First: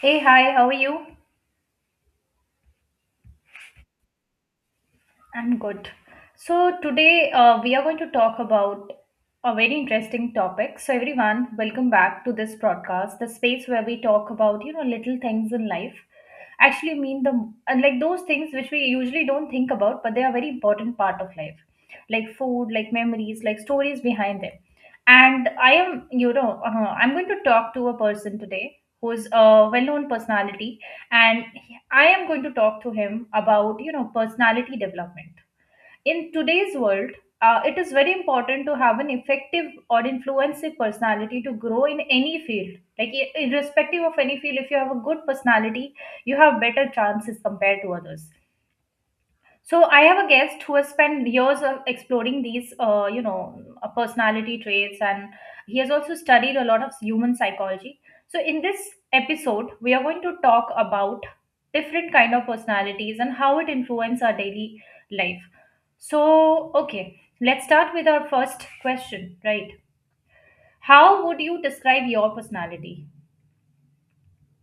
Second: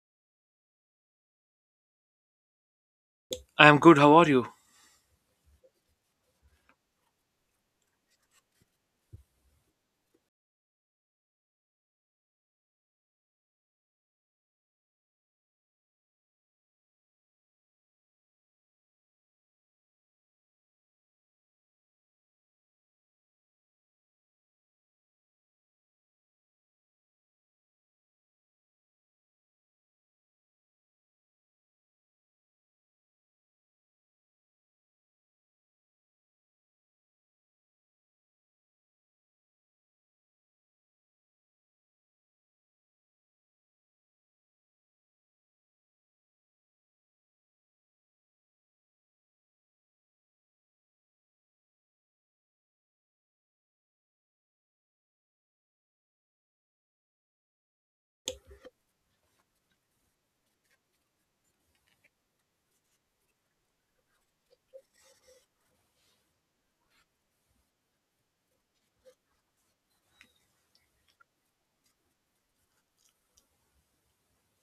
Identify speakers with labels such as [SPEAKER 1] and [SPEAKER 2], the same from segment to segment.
[SPEAKER 1] Hey, hi, how are you?
[SPEAKER 2] I'm good. How are you?
[SPEAKER 1] I'm good. So, today we are going to talk about a very interesting topic. So, everyone, welcome back to this broadcast, the space where we talk about, you know, little things in life. Actually, mean the and like those things which we usually don't think about, but they are very important part of life, like food, like memories, like stories behind them. And I am, you know, I'm going to talk to a person today who's a well-known personality and I am going to talk to him about you know personality development in today's world. Uh, it is very important to have an effective or influencing personality to grow in any field, like irrespective of any field, if you have a good personality you have better chances compared to others. So I have a guest who has spent years of exploring these, you know, personality traits, and he has also studied a lot of human psychology. So in this episode, we are going to talk about different kind of personalities and how it influence our daily life. So okay, let's start with our first question, right? How would you describe your personality?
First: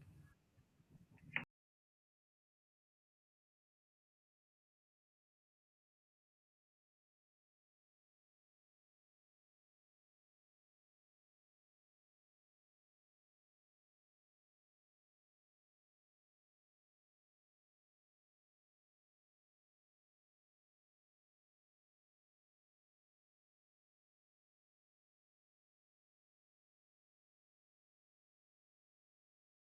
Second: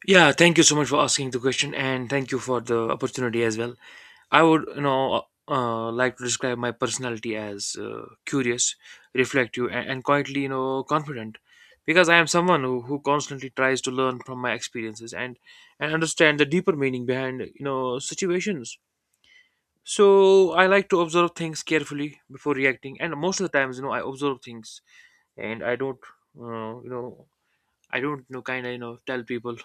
[SPEAKER 2] Yeah, thank you so much for asking the question, and thank you for the opportunity as well. I would, like to describe my personality as curious, reflective, and quietly, confident, because I am someone who constantly tries to learn from my experiences and understand the deeper meaning behind, situations. So I like to observe things carefully before reacting, and most of the times, I observe things, and uh, you know, I don't, kind of, tell people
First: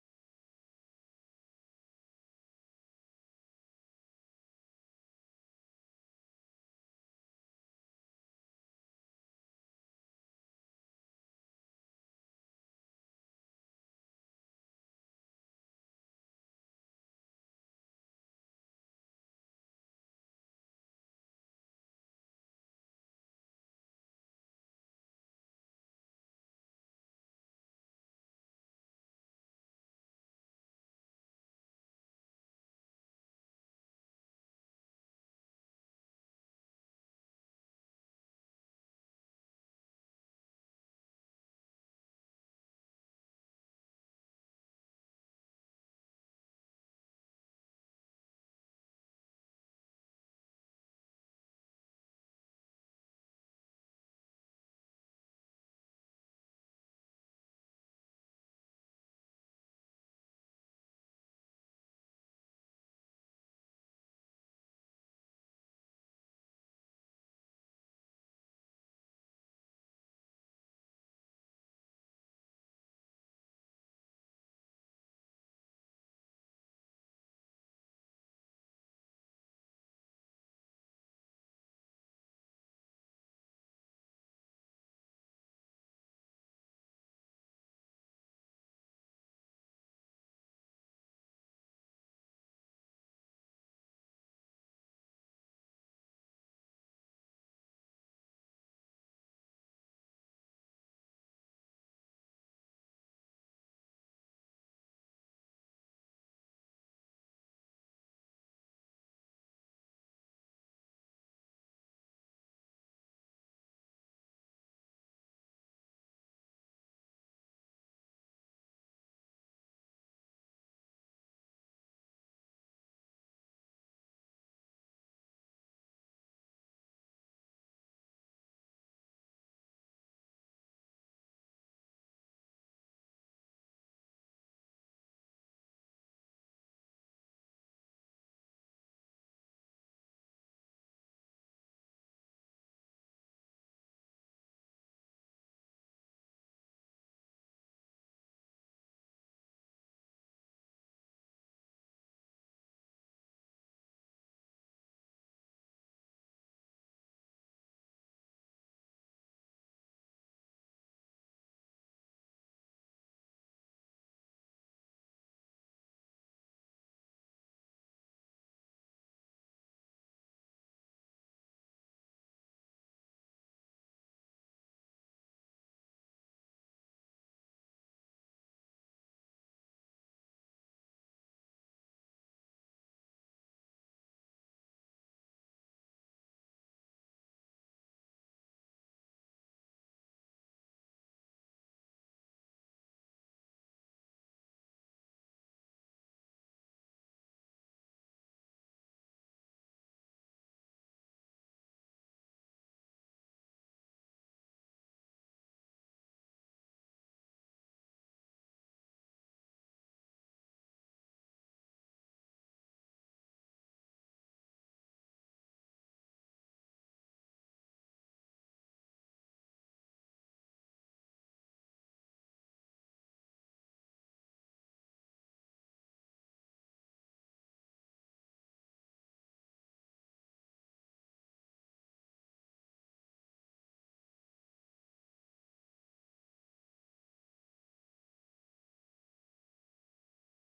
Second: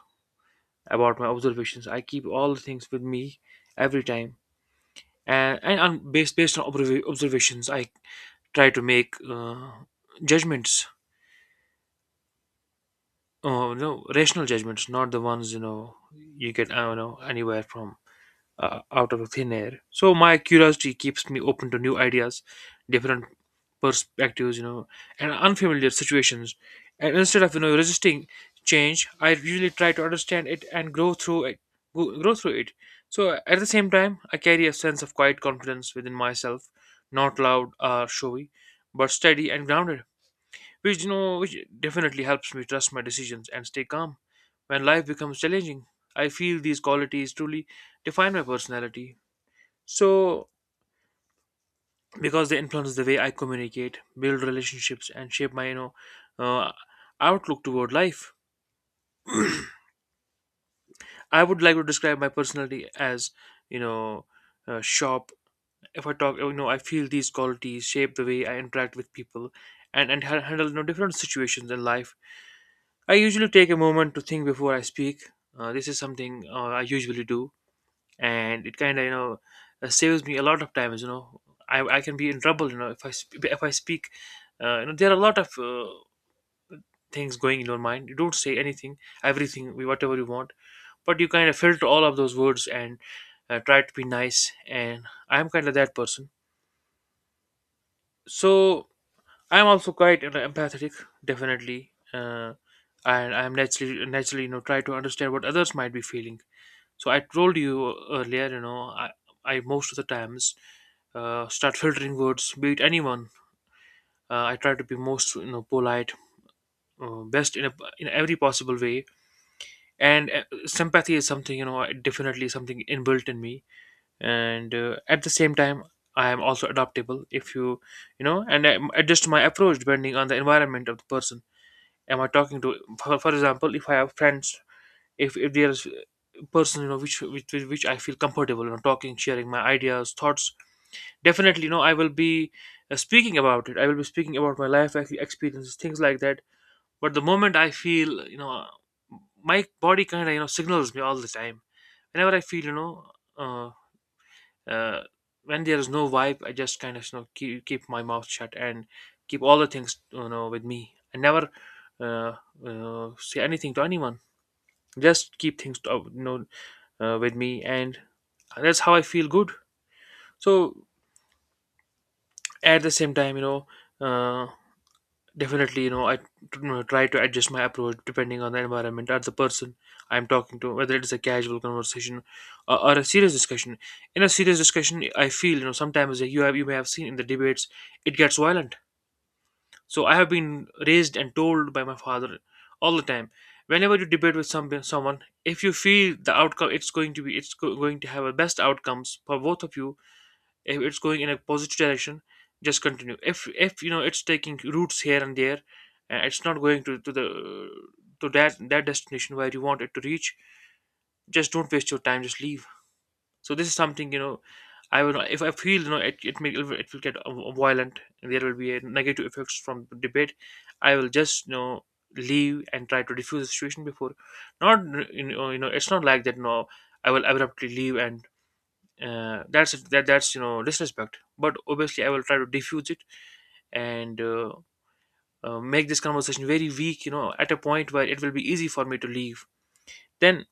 [SPEAKER 2] about my observations. I keep all the things with me every time, and on based based on observ- observations, I try to make judgments. Oh no, rational judgments, not the ones you know you get. I don't know anywhere from, out of thin air. So my curiosity keeps me open to new ideas, different perspectives, and unfamiliar situations. And instead of resisting change, I usually try to understand it and grow through it. Grow through it. So at the same time, I carry a sense of quiet confidence within myself, not loud or showy, but steady and grounded, which you know which definitely helps me trust my decisions and stay calm when life becomes challenging. I feel these qualities truly define my personality, so because they influence the way I communicate, build relationships, and shape my, uh, outlook toward life. I would like to describe my personality as, you know sharp. If I talk, I feel these qualities shape the way I interact with people, and handle different situations in life. I usually take a moment to think before I speak. This is something I usually do, and it kind of, saves me a lot of times. I can be in trouble. You know, if I speak, there are a lot of things going in your mind. You don't say anything, everything, whatever you want, but you kind of filter all of those words and, try to be nice. And I'm kind of that person. So I'm also quite, empathetic, definitely. And I'm naturally try to understand what others might be feeling. So I told you earlier, you know, I most of the times, start filtering words, be it anyone. I try to be most, you know, polite, best in every possible way. And sympathy is something, you know, definitely something inbuilt in me. And at the same time, I am also adaptable. If you, you know, and I adjust my approach depending on the environment of the person. Am I talking to? For example, if I have friends, if there is person, you know, which with, which I feel comfortable, you know, talking, sharing my ideas, thoughts, definitely, you know, I will be, speaking about it. I will be speaking about my life experiences, things like that. But the moment I feel, you know, my body kind of, you know, signals me all the time, whenever I feel, uh, uh, when there is no vibe, I just kind of, you know, keep my mouth shut and keep all the things, you know, with me. I never, uh, say anything to anyone. Just keep things to, you know with me, and that's how I feel good. So at the same time, uh, definitely, you know, I try to adjust my approach depending on the environment or the person I'm talking to, whether it is a casual conversation, or a serious discussion. In a serious discussion, I feel, you know, sometimes, like, you have, you may have seen in the debates, it gets violent. So I have been raised and told by my father all the time, whenever you debate with someone, if you feel the outcome, it's going to have a best outcomes for both of you, if it's going in a positive direction, just continue. If, you know, it's taking routes here and there, and it's not going to the, to that destination where you want it to reach, just don't waste your time, just leave. So this is something, you know, I will, if I feel, you know, it will get violent and there will be a negative effects from the debate, I will just, you know, leave and try to diffuse the situation before. Not, you know, you know, it's not like that. No, I will abruptly leave, and that's you know, disrespect, but obviously I will try to diffuse it. And make this conversation very weak, you know, at a point where it will be easy for me to leave. Then,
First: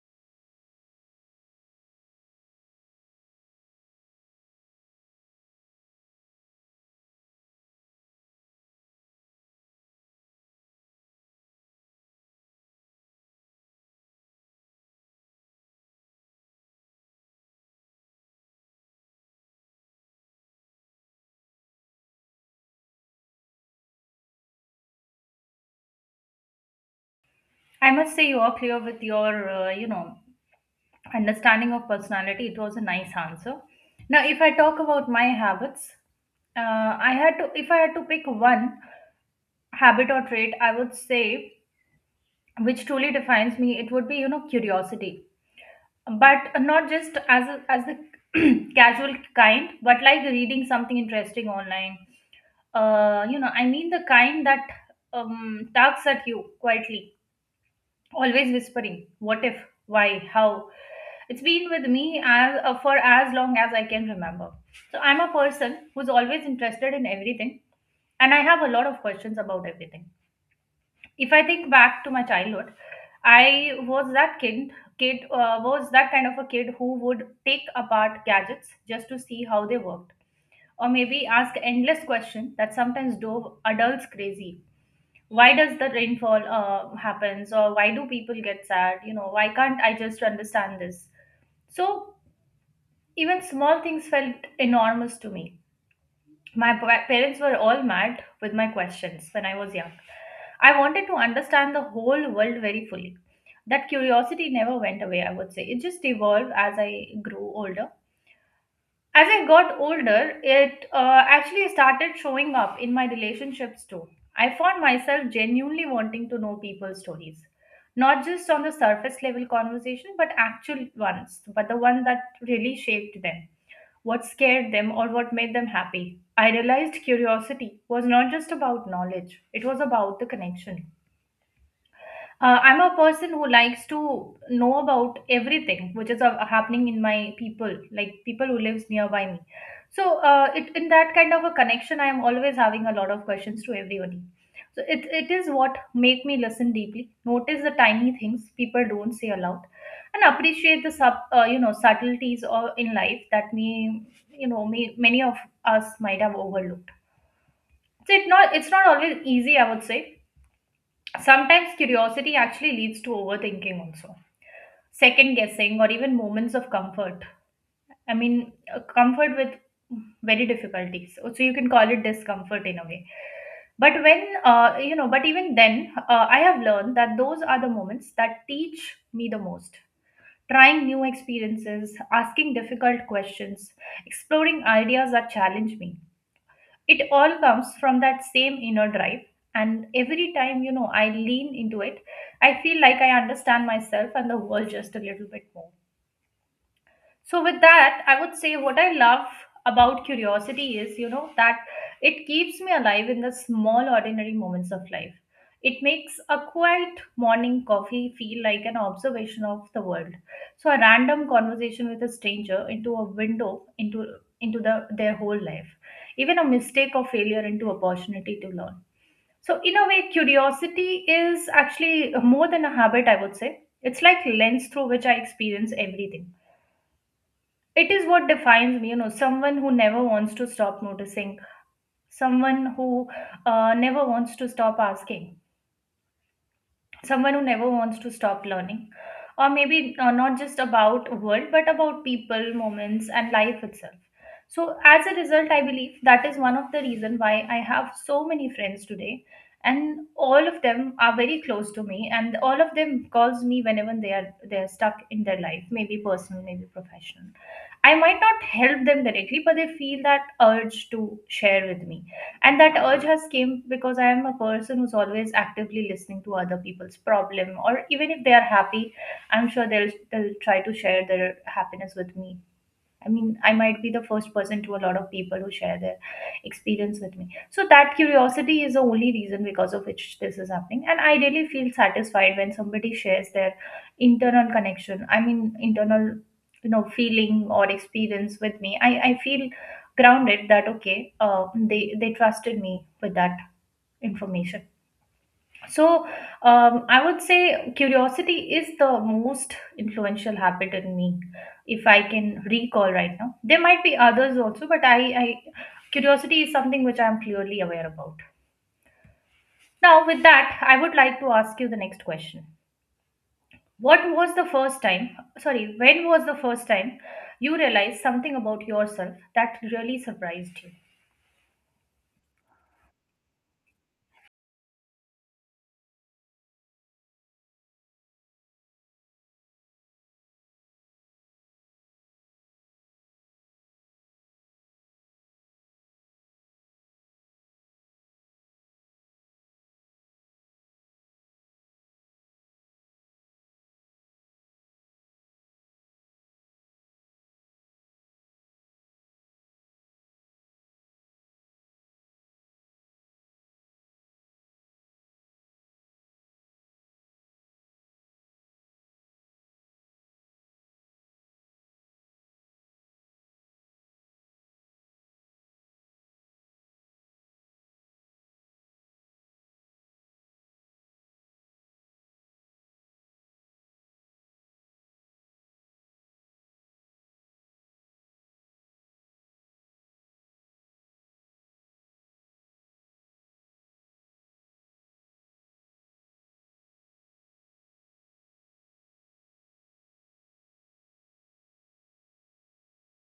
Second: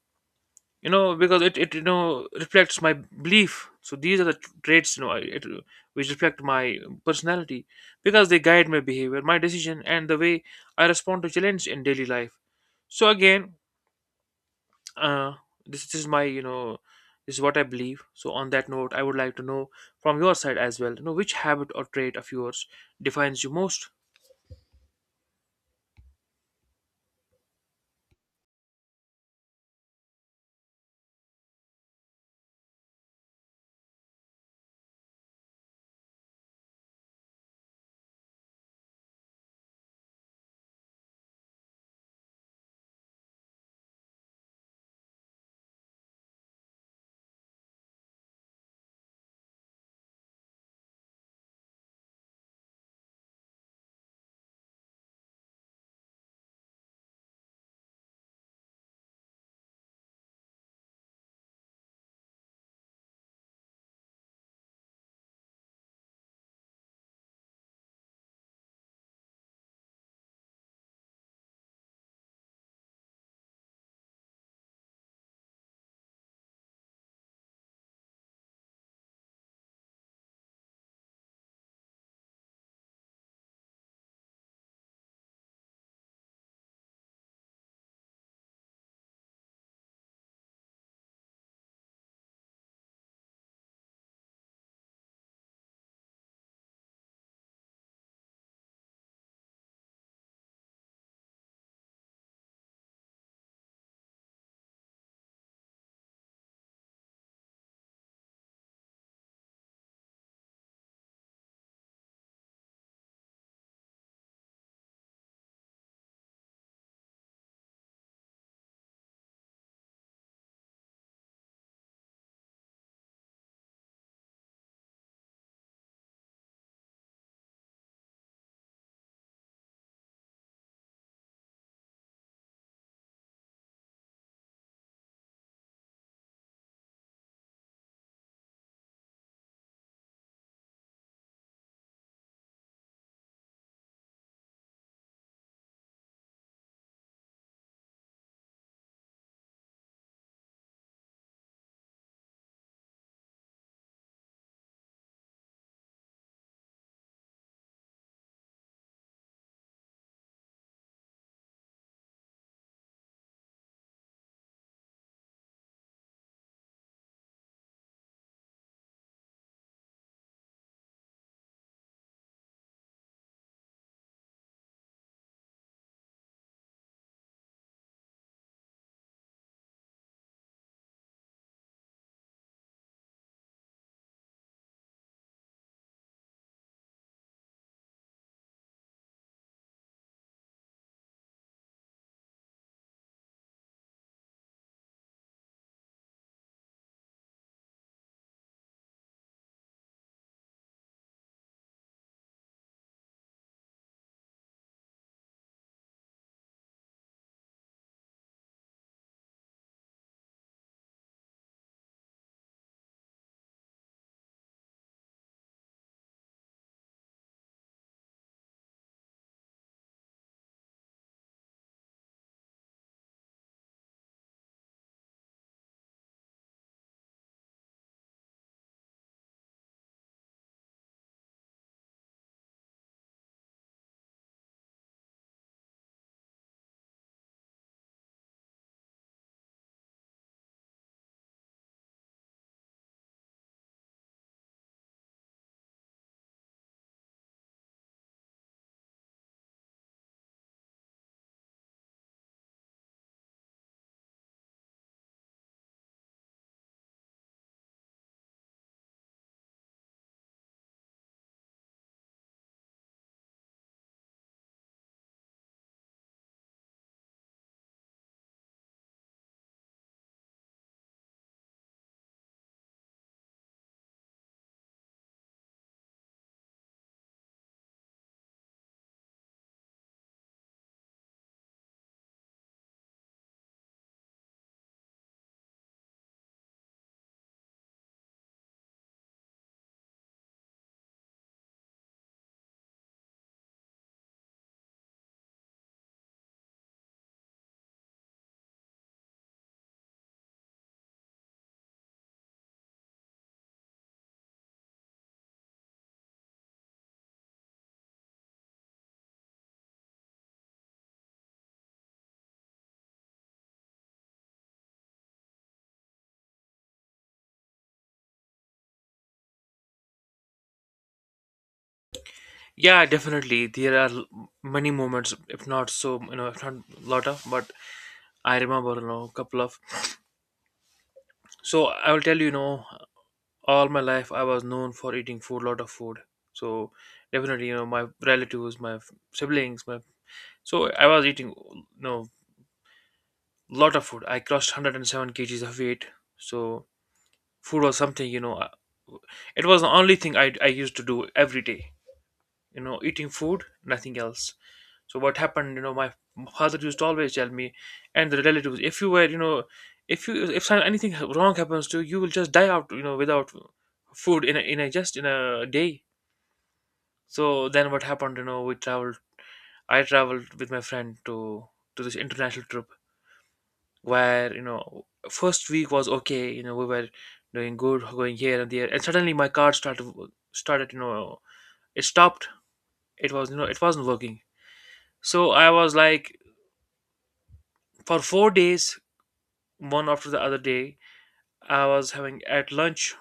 [SPEAKER 2] you know, because it you know, reflects my belief. So these are the traits, you know, it, which reflect my personality, because they guide my behavior, my decision, and the way I respond to challenge in daily life. So again, uh this is my, you know, this is what I believe. So on that note, I would like to know from your side as well, you know, which habit or trait of yours defines you most.
[SPEAKER 1] I must say you are clear with your, you know, understanding of personality. It was a nice answer. Now if I talk about my habits, I had to, if I had to pick one habit or trait, I would say which truly defines me, it would be you know curiosity, but not just as as the casual kind but like reading something interesting online. Uh, you know I mean the kind that tugs at you quietly, always whispering what if, why, how. It's been with me as, for as long as I can remember. So I'm a person who's always interested in everything and I have a lot of questions about everything. If I think back to my childhood, I was that kid kid was that kind of a kid who would take apart gadgets just to see how they worked, or maybe ask endless questions that sometimes drove adults crazy. Why does the rainfall happens, or why do people get sad, you know, why can't I just understand this? So even small things felt enormous to me. My parents were all mad with my questions when I was young. I wanted to understand the whole world very fully. That curiosity never went away, I would say it just evolved as I grew older. As I got older, it actually started showing up in my relationships too. I found myself genuinely wanting to know people's stories, not just on the surface level conversation, but actual ones, but the one that really shaped them, what scared them, or what made them happy. I realized curiosity was not just about knowledge, it was about the connection. I'm a person who likes to know about everything which is happening in my people, like people who lives nearby me. So, it in that kind of a connection, I am always having a lot of questions to everybody. So it is what make me listen deeply, notice the tiny things people don't say aloud, and appreciate the sub you know subtleties or in life that me you know me many of us might have overlooked. So it's not always easy, I would say. Sometimes curiosity actually leads to overthinking, also, second guessing, or even moments of comfort. I mean, comfort with very difficulties. So you can call it discomfort in a way. But when, you know, but even then, I have learned that those are the moments that teach me the most. Trying new experiences, asking difficult questions, exploring ideas that challenge me, it all comes from that same inner drive, and every time you know I lean into it, I feel like I understand myself and the world just a little bit more. So, with that, I would say what I love about curiosity is, you know, that it keeps me alive in the small, ordinary moments of life. It makes a quiet morning coffee feel like an observation of the world. So, a random conversation with a stranger into a window into their whole life. Even a mistake or failure into opportunity to learn. So, in a way, curiosity is actually more than a habit, I would say. It's like lens through which I experience everything. It is what defines me, you know, someone who never wants to stop noticing, someone who never wants to stop asking, someone who never wants to stop learning, or maybe not just about world but about people, moments and life itself. So as a result, I believe that is one of the reason why I have so many friends today, and all of them are very close to me, and all of them calls me whenever they are stuck in their life, maybe personal, maybe professional. I might not help them directly, but they feel that urge to share with me, and that urge has came because I am a person who's always actively listening to other people's problem, or even if they are happy, I'm sure they'll try to share their happiness with me. I mean, I might be the first person to a lot of people who share their experience with me. So that curiosity is the only reason because of which this is happening. And I really feel satisfied when somebody shares their internal connection. I mean, internal, you know, feeling or experience with me. I feel grounded that, okay, they trusted me with that information. So, I would say curiosity is the most influential habit in me, if I can recall right now. There might be others also, but I, curiosity is something which I'm clearly aware about. Now, with that, I would like to ask you the next question. What was the first time, sorry, when was the first time you realized something about yourself that really surprised you?
[SPEAKER 2] Yeah, definitely, there are, many moments, if not so, you know, if not lot of, but I remember, you know, couple of. So I will tell you, you know, all my life I was known for eating food, lot of food. So definitely, you know, my relatives, my siblings, my, so I was eating, you know, lot of food. I crossed 107 kg kgs of weight. So food was something, you know, it was the only thing I used to do every day, you know, eating food, nothing else. So what happened, you know, my father used to always tell me and the relatives, if you were, you know, if you, if anything wrong happens to you, you will just die out, you know, without food in in a just in a day. So then what happened, you know, we traveled. I traveled with my friend to this international trip, where, you know, first week was okay. You know, we were doing good, going here and there, and suddenly my card started, you know, it stopped. It was, you know, it wasn't working. So I was like, for 4 days, one after the other day, I was having at lunch.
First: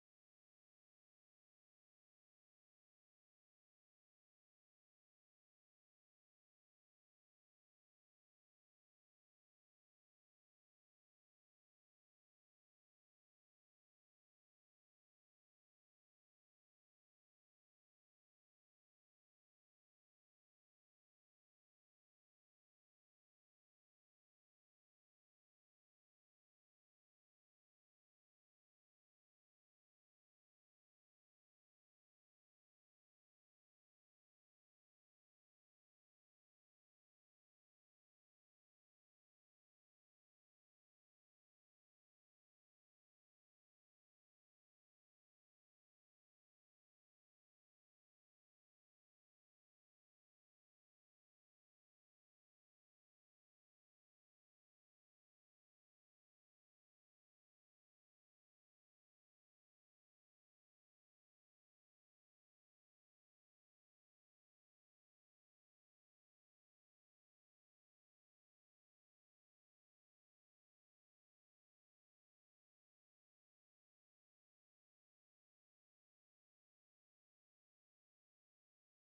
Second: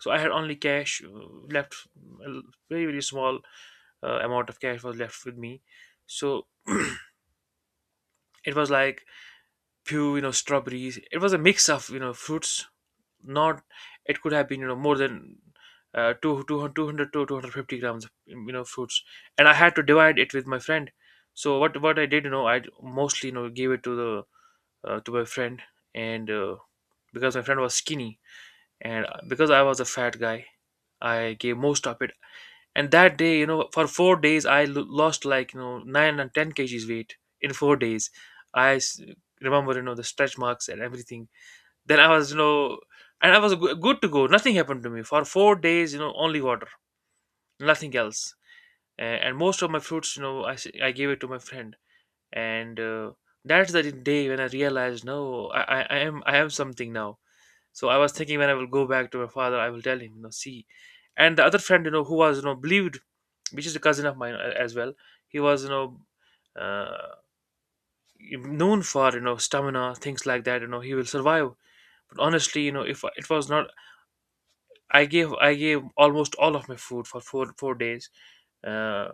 [SPEAKER 2] So I had only cash, left. A very small, amount of cash was left with me. So it was like, few, you know, strawberries. It was a mix of, you know, fruits, not, it could have been, you know, more than, 2 200, 200 to 250 grams of, you know, fruits, and I had to divide it with my friend. So what I did, you know, I mostly, you know, gave it to the, to my friend. And because my friend was skinny, and because I was a fat guy, I gave most of it. And that day, you know, for 4 days, I lost like, you know, 9 and 10 kgs weight in 4 days. I remember, you know, the stretch marks and everything. Then I was, you know, and I was good to go. Nothing happened to me for 4 days. You know, only water, nothing else. And most of my fruits, you know, I gave it to my friend. And that's the day when I realized, no, I am something now. So I was thinking when I will go back to my father, I will tell him, you know, see. And the other friend, you know, who was, you know, believed, which is a cousin of mine, as well. He was, you know, uh, known for, you know, stamina, things like that. You know, he will survive, but honestly, you know, if it was not, I gave almost all of my food for four days, uh,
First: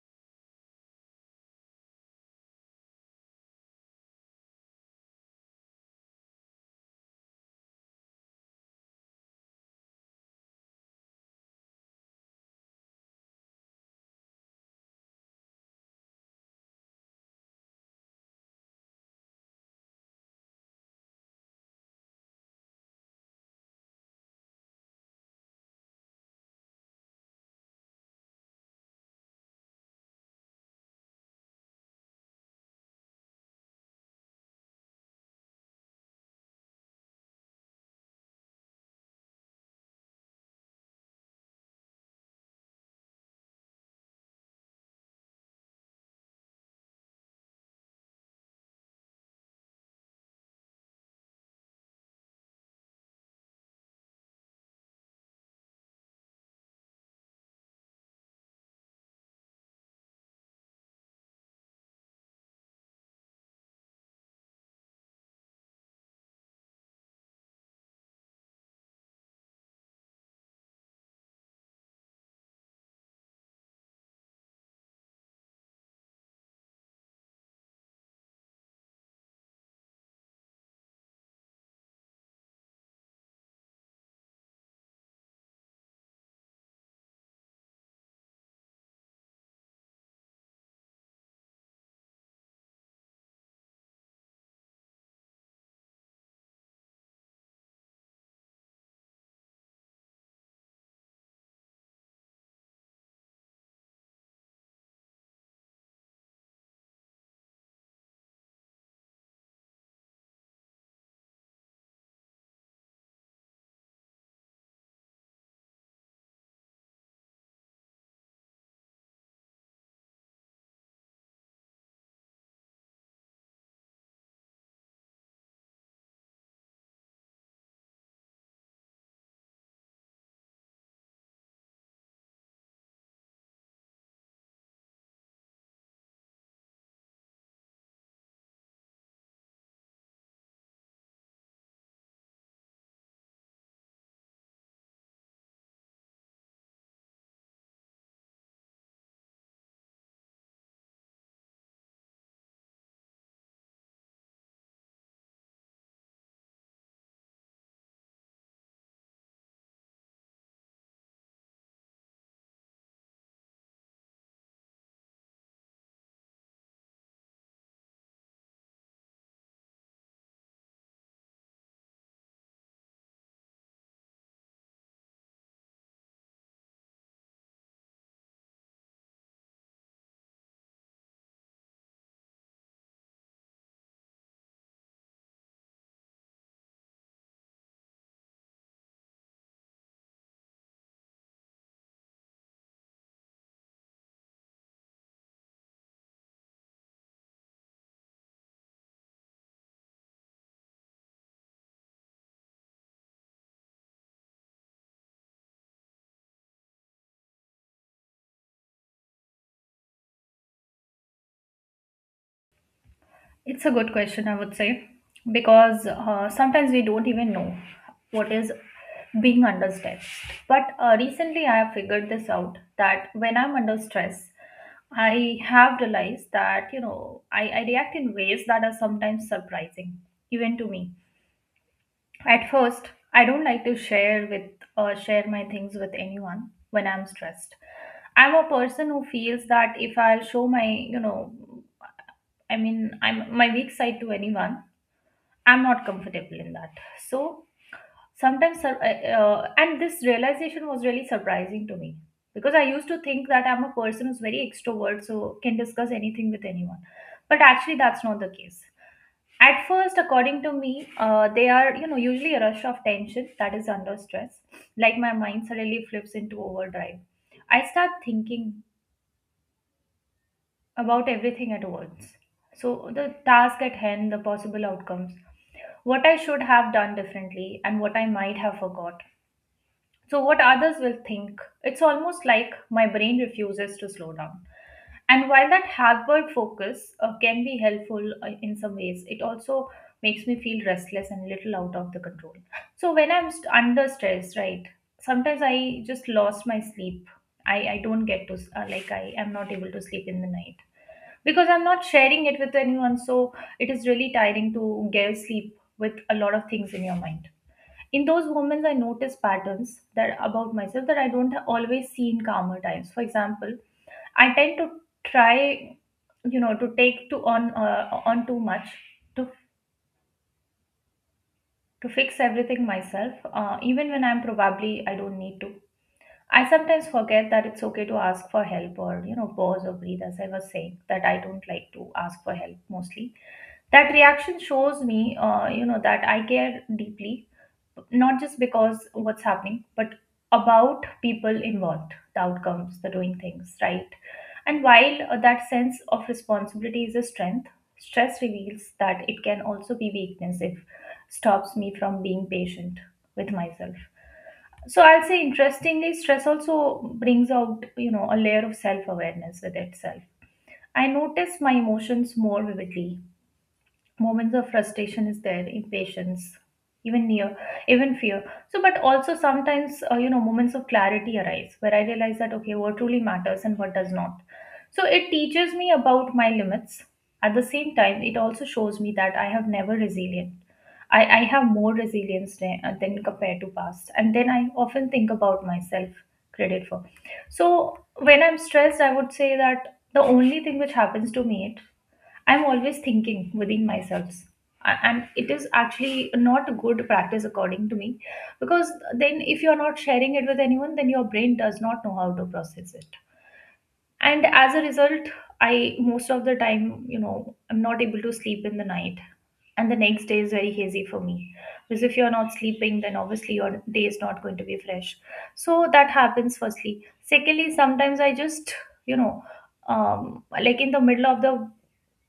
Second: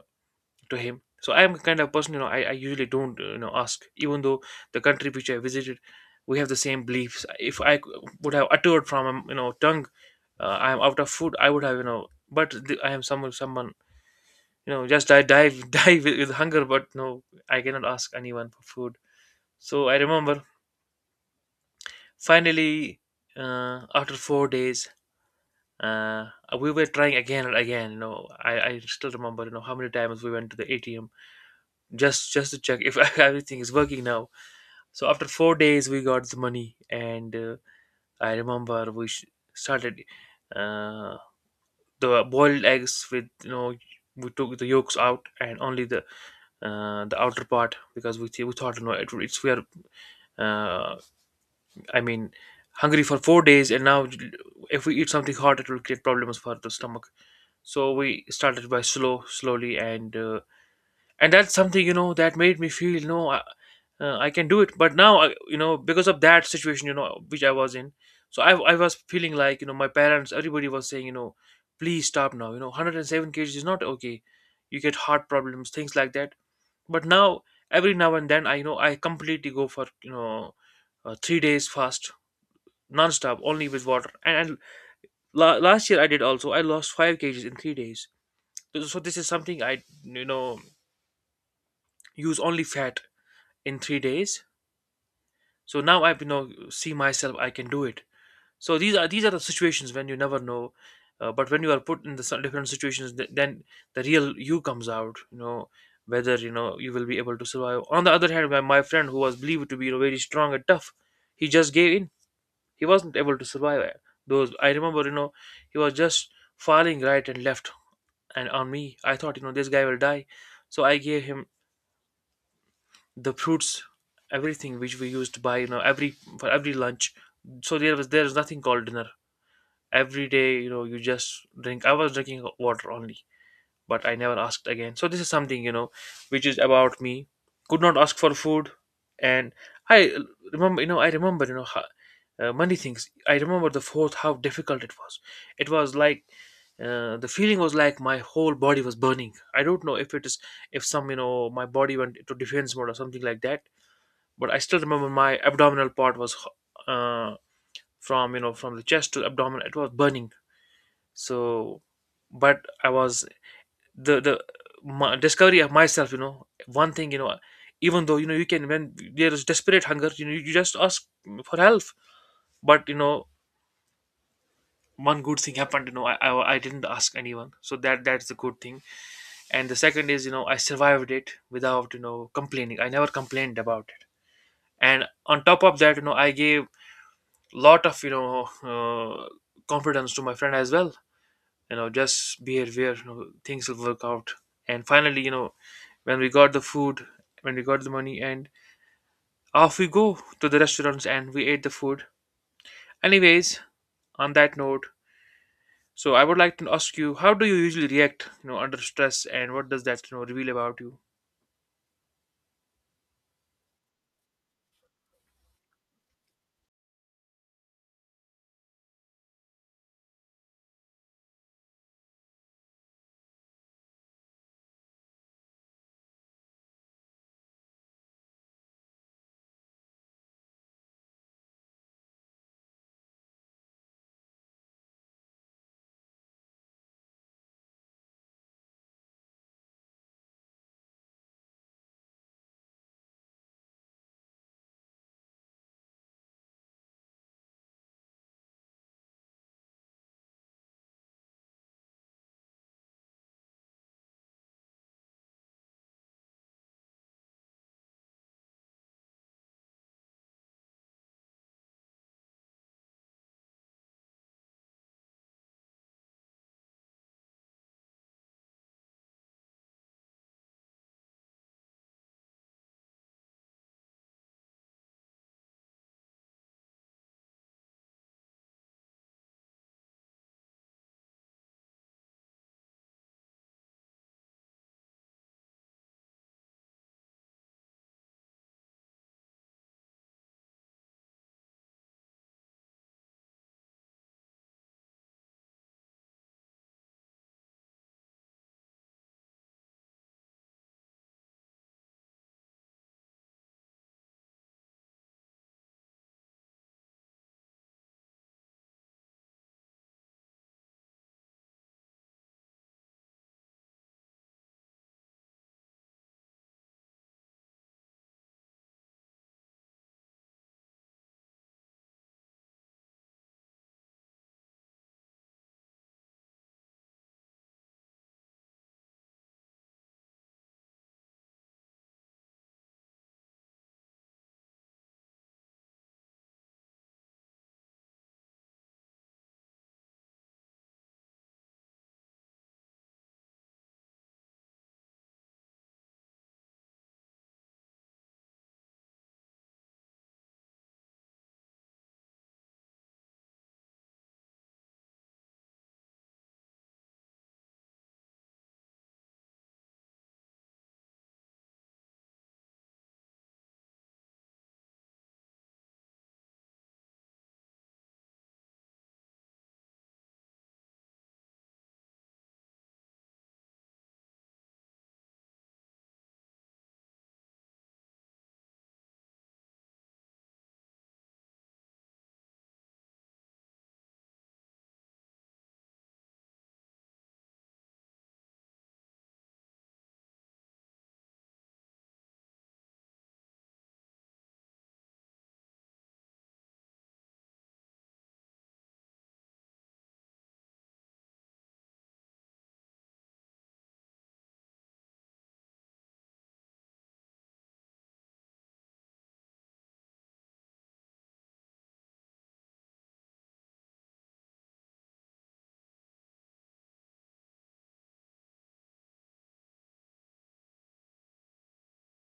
[SPEAKER 2] to him. So I'm a kind of person, you know, I usually don't, you know, ask. Even though the country which I visited, we have the same beliefs. If would have uttered from, you know, tongue, I am out of food, I would have, you know, but the, I am you know, just die with hunger. But no, I cannot ask anyone for food. So I remember finally, after 4 days, uh, we were trying again and again. I still remember how many times we went to the ATM just to check if everything is working now. So after 4 days, we got the money, and I remember we started uh, the boiled eggs with, we took the yolks out and only the outer part, because we thought, you know it, it's we are uh, I mean hungry for 4 days, and now if we eat something hot, it will create problems for the stomach. So we started by slowly, and that's something, that made me feel, no, I can do it. But now, I, you know because of that situation, which I was in, so I was feeling like, my parents, everybody was saying, please stop now, 107 kg is not okay, you get heart problems, things like that. But now, every now and then, I completely go for, 3 days fast, non-stop, only with water. And last year, I did also. I lost 5 kgs in 3 days. So this is something I, you know use only fat in 3 days. So now I, see myself, I can do it. So these are the situations when you never know, but when you are put in the some different situations, then the real you comes out, whether, you will be able to survive. On the other hand, my friend, who was believed to be, very strong and tough, he just gave in. He wasn't able to survive. Those, I remember, he was just falling right and left and on me. I thought, this guy will die. So I gave him the fruits, everything which we used to buy, every for every lunch. So there is nothing called dinner. Every day, you just drink. I was drinking water only, but I never asked again. So this is something, which is about me. Could not ask for food, and I uh, I remember, how, many things. I remember the fourth, how difficult it was. It was like, the feeling was like my whole body was burning. I don't know if it is if some you know my body went to defense mode or something like that, but I still remember my abdominal part was uh, from you know from the chest to the abdomen. It was burning. So, but I was the my discovery of myself. One thing: even though, you can, when there is desperate hunger, you just ask for help. But, one good thing happened. I didn't ask anyone. So that's the good thing. And the second is, I survived it without, complaining. I never complained about it. And on top of that, I gave lot of, confidence to my friend as well, just be aware, things will work out. And finally, when we got the food when we got the money, and off we go to the restaurants, and we ate the food. Anyways, on that note, so I would like to ask you, how do you usually react, under stress, and what does that, reveal about you?
[SPEAKER 1] It's a good question, I would say, because sometimes we don't even know what is being under stress. But recently, I have figured this out that when I'm under stress, I have realized that, you know, I react in ways that are sometimes surprising, even to me. At first, I don't like to share with share my things with anyone when I'm stressed. I'm a person who feels that if I'll show my, you know, I mean, I'm my weak side to anyone, I'm not comfortable in that. So and this realization was really surprising to me, because I used to think that I'm a person who's very extrovert, so can discuss anything with anyone. But actually, that's not the case. At first, according to me, they are you know usually a rush of tension that is under stress. Like my mind suddenly flips into overdrive. I start thinking about everything at once. So, the task at hand, the possible outcomes, what I should have done differently, and what I might have forgot. So, what others will think. It's almost like my brain refuses to slow down. And while that hard focus can be helpful in some ways, it also makes me feel restless and little out of the control. So when I'm under stress, right, sometimes I just lost my sleep. I don't get to, like, I am not able to sleep in the night because I'm not sharing it with anyone. So it is really tiring to get sleep with a lot of things in your mind. In those moments, I notice patterns that about myself that I don't always see in calmer times. For example, I tend to try, you know, to take to on too much to to fix everything myself, even when I'm probably I don't need to. I sometimes forget that it's okay to ask for help or pause or breathe, as I was saying that I don't like to ask for help mostly. That reaction shows me that I care deeply, not just because what's happening, but about people involved, the outcomes, the doing things right. And while that sense of responsibility is a strength, stress reveals that it can also be weakness if stops me from being patient with myself. So I'll say interestingly stress also brings out a layer of self awareness with itself. I notice my emotions more vividly, moments of frustration is there, impatience, even near even fear. So but also sometimes moments of clarity arise where I realize that okay what truly matters and what does not. So it teaches me about my limits. At the same time it also shows me that I have never resilient. I have more resilience than compared to past, and then I often think about myself credit for. So when I'm stressed I would say that the only thing which happens to me, I'm always thinking within myself. And it is actually not a good practice, according to me, because then if you're not sharing it with anyone, then your brain does not know how to process it. And as a result, I most of the time, I'm not able to sleep in the night. And the next day is very hazy for me. Because if you're not sleeping, then obviously your day is not going to be fresh. So that happens, firstly. Secondly, sometimes I just, you know, like in the middle of the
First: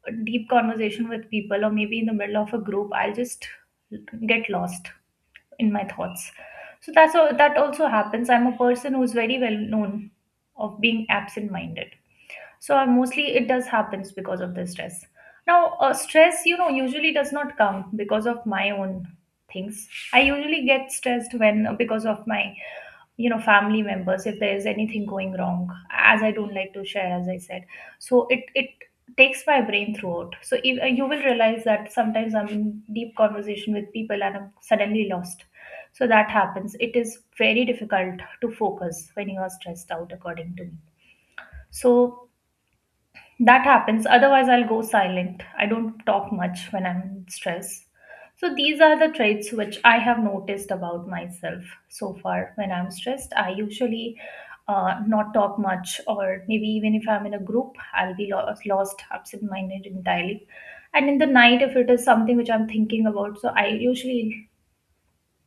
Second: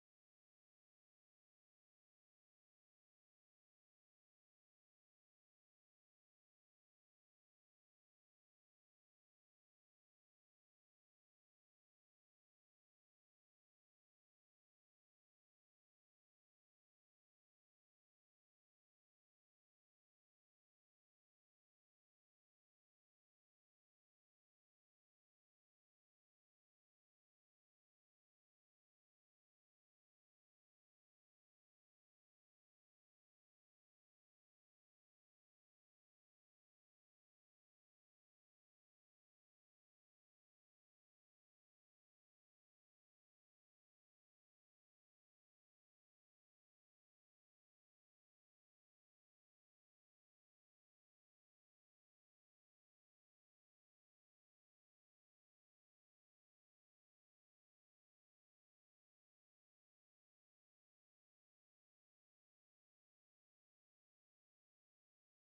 [SPEAKER 1] a deep conversation with people or maybe in the middle of a group I'll just get lost in my thoughts. So that's all that also happens. I'm a person who's very well known of being absent minded. So I mostly it does happens because of the stress. Now stress usually does not come because of my own things. I usually get stressed when because of my family members if there is anything going wrong, as I don't like to share as I said. So it takes my brain throughout. So if, you will realize that sometimes I'm in deep conversation with people and I'm suddenly lost. So that happens, it is very difficult to focus when you are stressed out, according to me. So that happens. Otherwise, I'll go silent. I don't talk much when I'm in stress. So, these are the traits which I have noticed about myself so far. When I'm stressed, I usually not talk much, or maybe even if I'm in a group, I'll be lost, absent minded entirely. And in the night, if it is something which I'm thinking about, so I usually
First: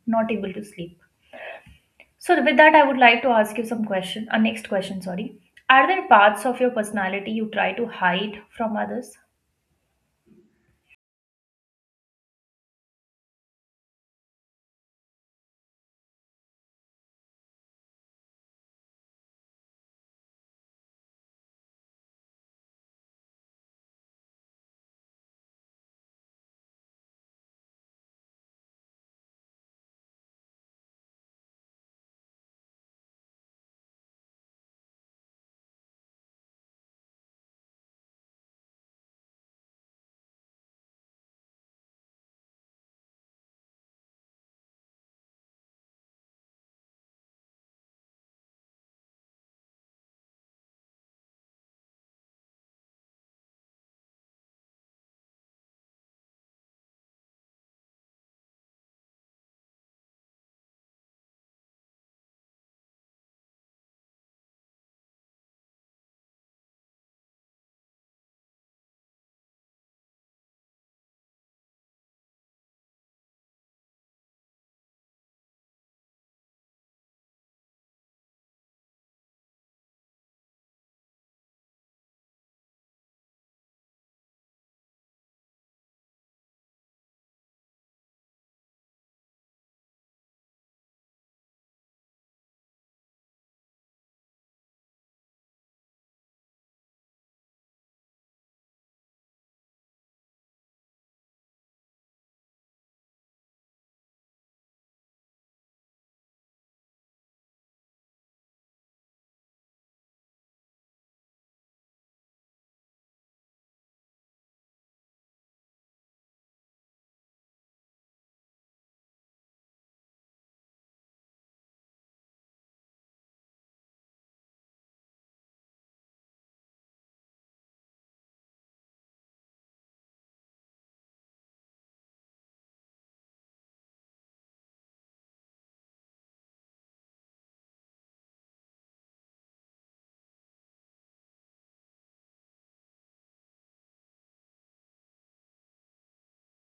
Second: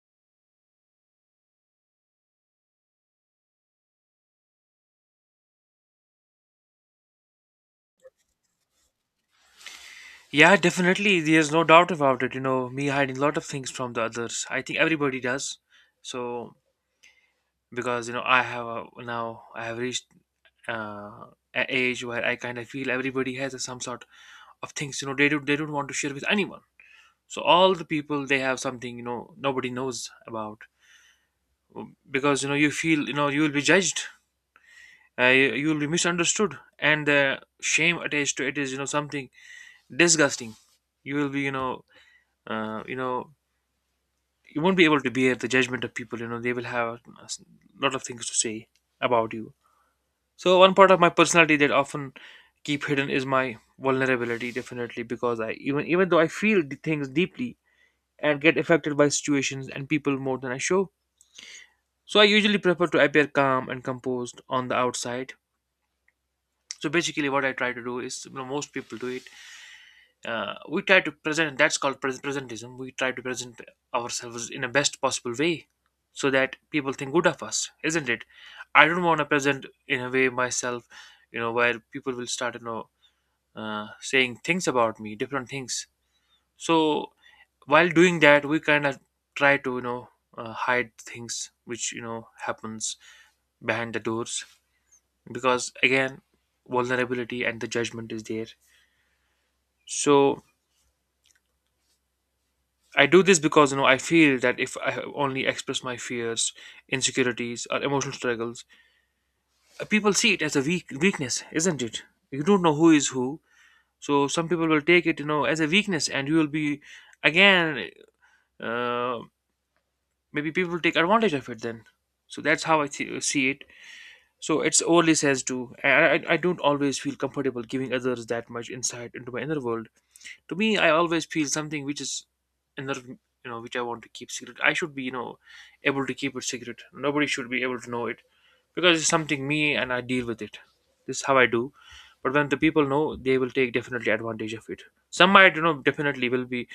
[SPEAKER 1] not able to sleep. So, with that, I would like to ask you some question. A next question, sorry. Are there parts of your personality you try to hide from others?
[SPEAKER 2] Yeah, definitely, there's no doubt about it. Me hiding a lot of things from the others, I think everybody does. So, because, now I have reached, uh, a age where I kind of feel everybody has some sort of things, they don't want to share with anyone. So all the people, they have something, nobody knows about. Because, you feel, you will be judged. You will be misunderstood, and the shame attached to it is, something disgusting. You will be you know uh, you know you won't be able to bear the judgment of people. You know they will have a lot of things to say about you. So one part of my personality that often keep hidden is my vulnerability, definitely, because I even even though I feel the things deeply and get affected by situations and people more than I show. So I usually prefer to appear calm and composed on the outside. So basically, what I try to do is, most people do it. We try to present. That's called presentism. We try to present ourselves in the best possible way, so that people think good of us, isn't it? I don't want to present in a way myself, where people will start, saying things about me, different things. So while doing that, we kind of try to, hide things which, happens behind the doors, because again, vulnerability and the judgment is there. So I do this because, I feel that if I only express my fears, insecurities, or emotional struggles, people see it as a weakness, isn't it? You don't know who is who, so some people will take it, as a weakness, and you will be again, uh, maybe people take advantage of it then. So that's how I see it. So it's overly says too, I don't always feel comfortable giving others that much insight into my inner world. To me, I always feel something which is inner, which I want to keep secret. I should be, able to keep it secret, nobody should be able to know it, because it's something me and I deal with it. This is how I do. But when the people know, they will take definitely advantage of it. Some might, definitely will be,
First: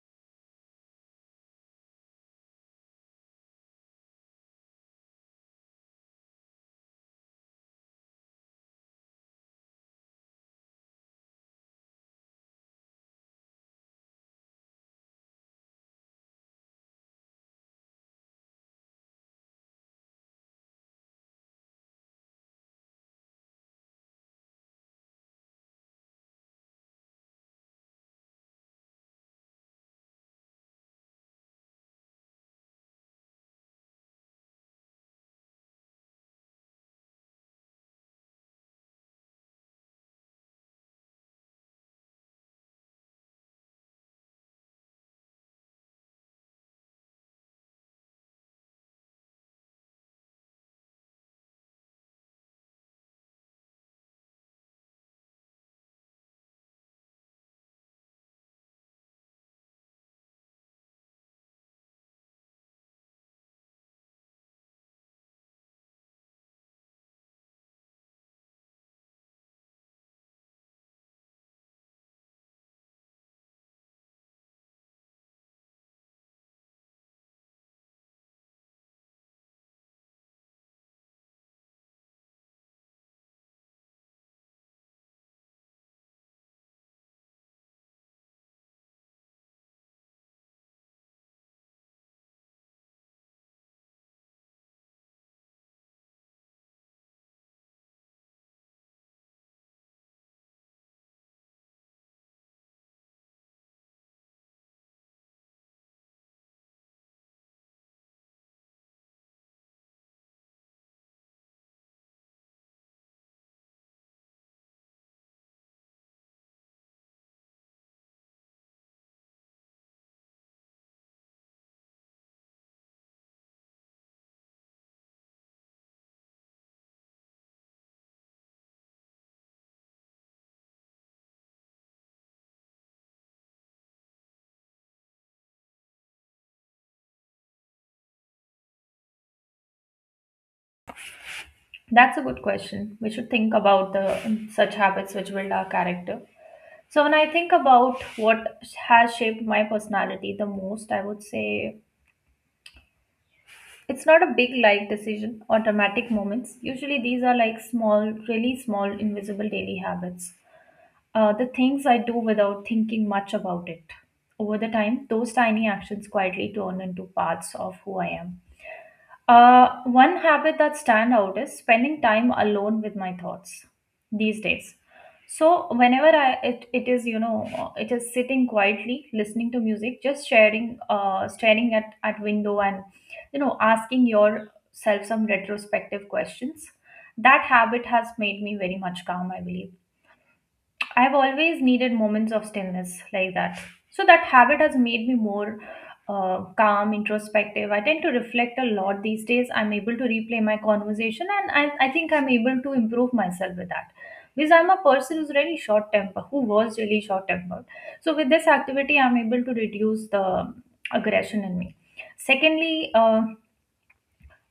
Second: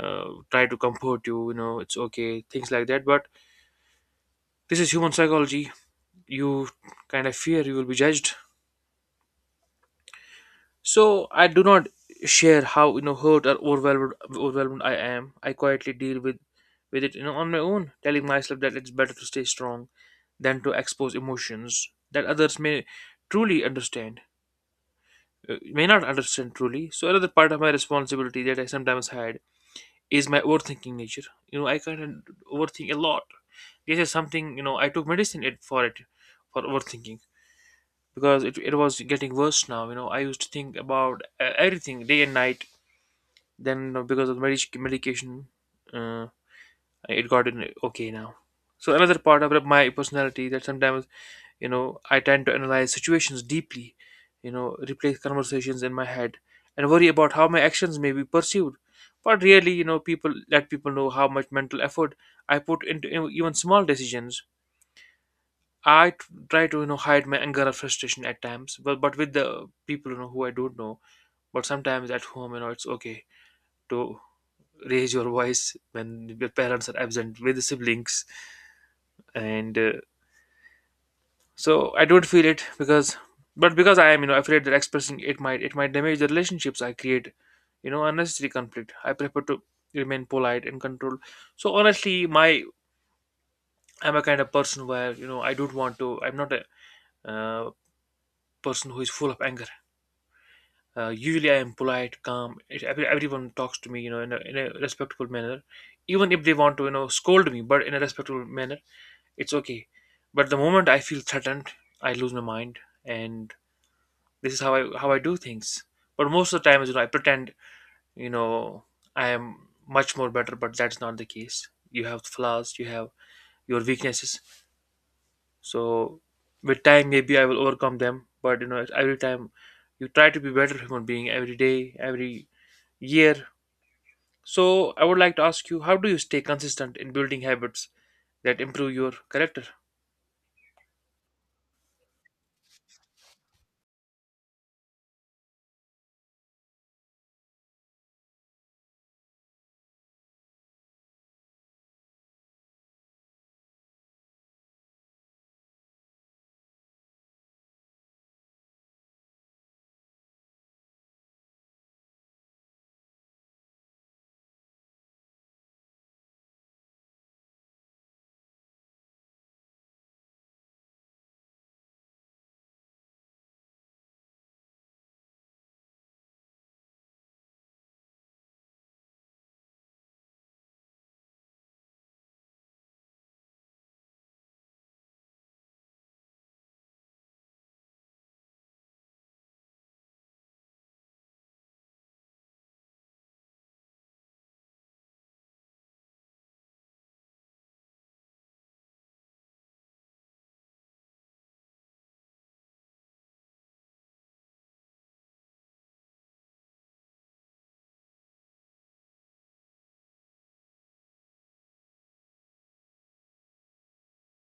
[SPEAKER 2] try to comfort you, you know it's okay, things like that. But this is human psychology. You kind of fear you will be judged. So I do not share how, hurt or overwhelmed I am. I quietly deal with it, on my own, telling myself that it's better to stay strong than to expose emotions that others truly understand may not understand truly. So another part of my responsibility that I sometimes hide is my overthinking nature. I kind of overthink a lot. This is something, I took medicine it for it, for overthinking, because it was getting worse now. I used to think about, everything day and night. Then, because of medication, uh, it got in okay now. So another part of my personality that sometimes, I tend to analyze situations deeply, replay conversations in my head, and worry about how my actions may be perceived. But really, people let people know how much mental effort I put into even small decisions. I try to, hide my anger or frustration at times, but with the people, who I don't know. But sometimes at home, it's okay to raise your voice when your parents are absent with the siblings, and, so I don't feel it, but because I am, afraid that expressing it might damage the relationships I create, unnecessary conflict. I prefer to remain polite and controlled. So honestly, my I'm a kind of person where, I don't want to. I'm not a, uh, person who is full of anger. Usually, I am polite, calm. Everyone talks to me, in a respectful manner. Even if they want to, scold me, but in a respectful manner, it's okay. But the moment I feel threatened, I lose my mind, and this is how I do things. But most of the time, I pretend, you know, I am much more better, but that's not the case. You have flaws, you have your weaknesses. So, with time, maybe I will overcome them. But, every time you try to be better human being every day, every year. So, I would like to ask you, how do you stay consistent in building habits that improve your character?
[SPEAKER 1] That's a good question. We should think about the such habits which build our character. So when I think about what has shaped my personality the most, I would say it's not a big life decision or dramatic moments. Usually these are like small, really small, invisible daily habits. The things I do without thinking much about it. Over the time, those tiny actions quietly turn into parts of who I am. One habit that stand out is spending time alone with my thoughts these days. So whenever it is it is sitting quietly listening to music, just sharing staring at window and asking yourself some retrospective questions. That habit has made me very much calm, I believe. I've always needed moments of stillness like that. So that habit has made me more calm, introspective. I tend to reflect a lot these days. I'm able to replay my conversation and I think I'm able to improve myself with that. Because I'm a person who's really short tempered, who was really short tempered. So with this activity, I'm able to reduce the aggression in me. Secondly,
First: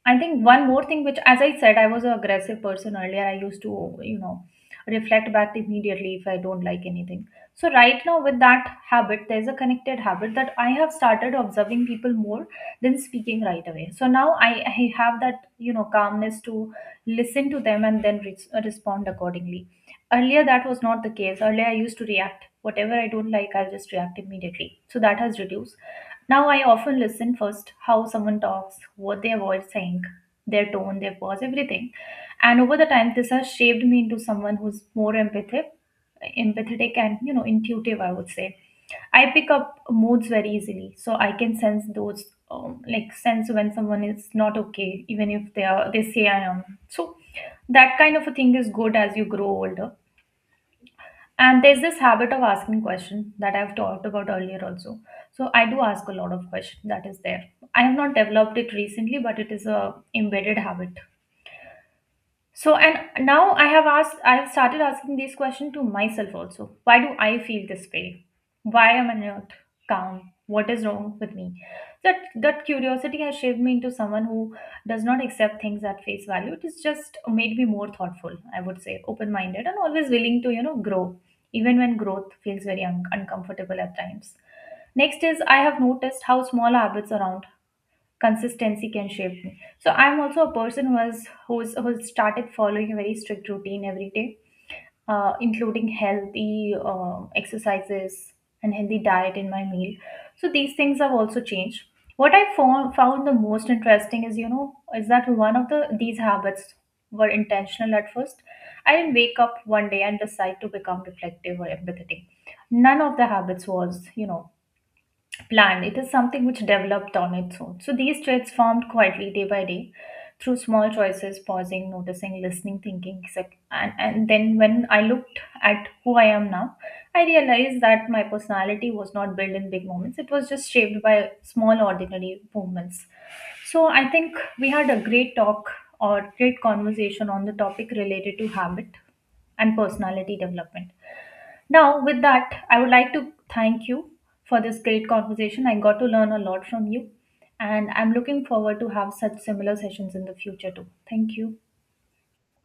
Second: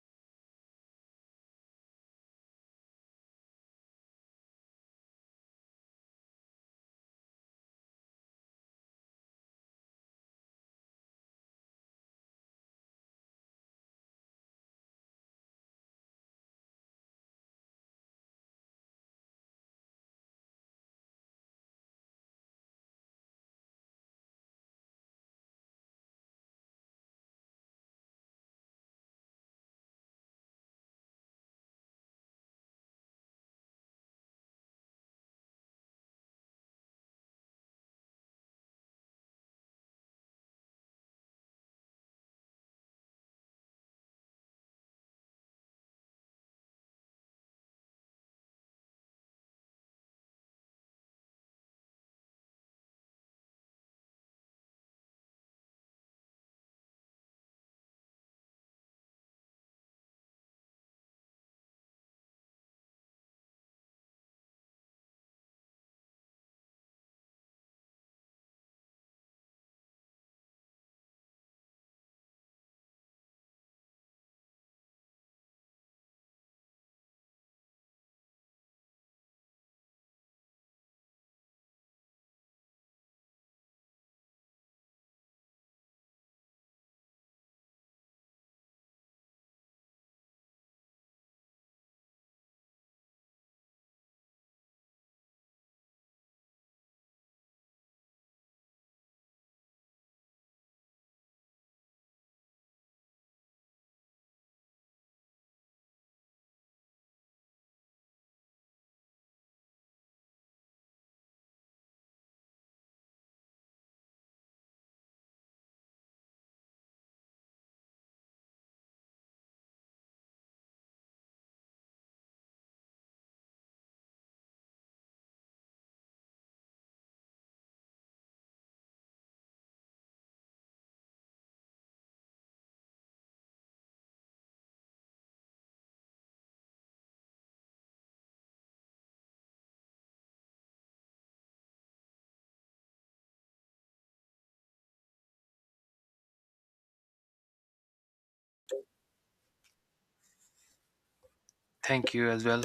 [SPEAKER 1] I think one more thing, which, as I said, I was an aggressive person earlier. I used to, reflect back immediately if I don't like anything. So, right now, with that habit, there's a connected habit that I have started observing people more than speaking right away. So, now I have that, calmness to listen to them and then respond accordingly. Earlier, that was not the case. Earlier, I used to react. Whatever I don't like, I'll just react immediately. So, that has reduced. Now I often listen first how someone talks, what their voice saying, their tone, their pause, everything. And over the time this has shaped me into someone who's more empathic empathetic and intuitive I would say. I pick up moods very easily, so I can sense those, like sense when someone is not okay, even if they say I am. So that kind of a thing is good as you grow older. And there's this habit of asking questions that I've talked about earlier also. So I do ask a lot of questions. That is there. I have not developed it recently, but it is a embedded habit. So, and now I have started asking this question to myself also. Why do I feel this way? Why am I not calm? What is wrong with me? That curiosity has shaped me into someone who does not accept things at face value. It has just made me more thoughtful, I would say, open-minded, and always willing to grow, even when growth feels very uncomfortable at times. Next is I have noticed how small habits around consistency can shape me. So I'm also a person who's started following a very strict routine every day, including healthy exercises and healthy diet in my meal. So these things have also changed. What I found the most interesting is is that one of the these habits were intentional at first. I didn't wake up one day and decide to become reflective or empathetic. None of the habits was planned. It is something which developed on its own. So these traits formed quietly day by day through small choices, pausing, noticing, listening, thinking. And, then when I looked at who I am now, I realized that my personality was not built in big moments. It was just shaped by small, ordinary movements. So I think we had a great talk or great conversation on the topic related to habit and personality development. Now, with that, I would like to thank you for this great conversation. I got to learn a lot from you, and I'm looking forward to have such similar sessions in the future too. Thank you.
[SPEAKER 2] Thank you as well.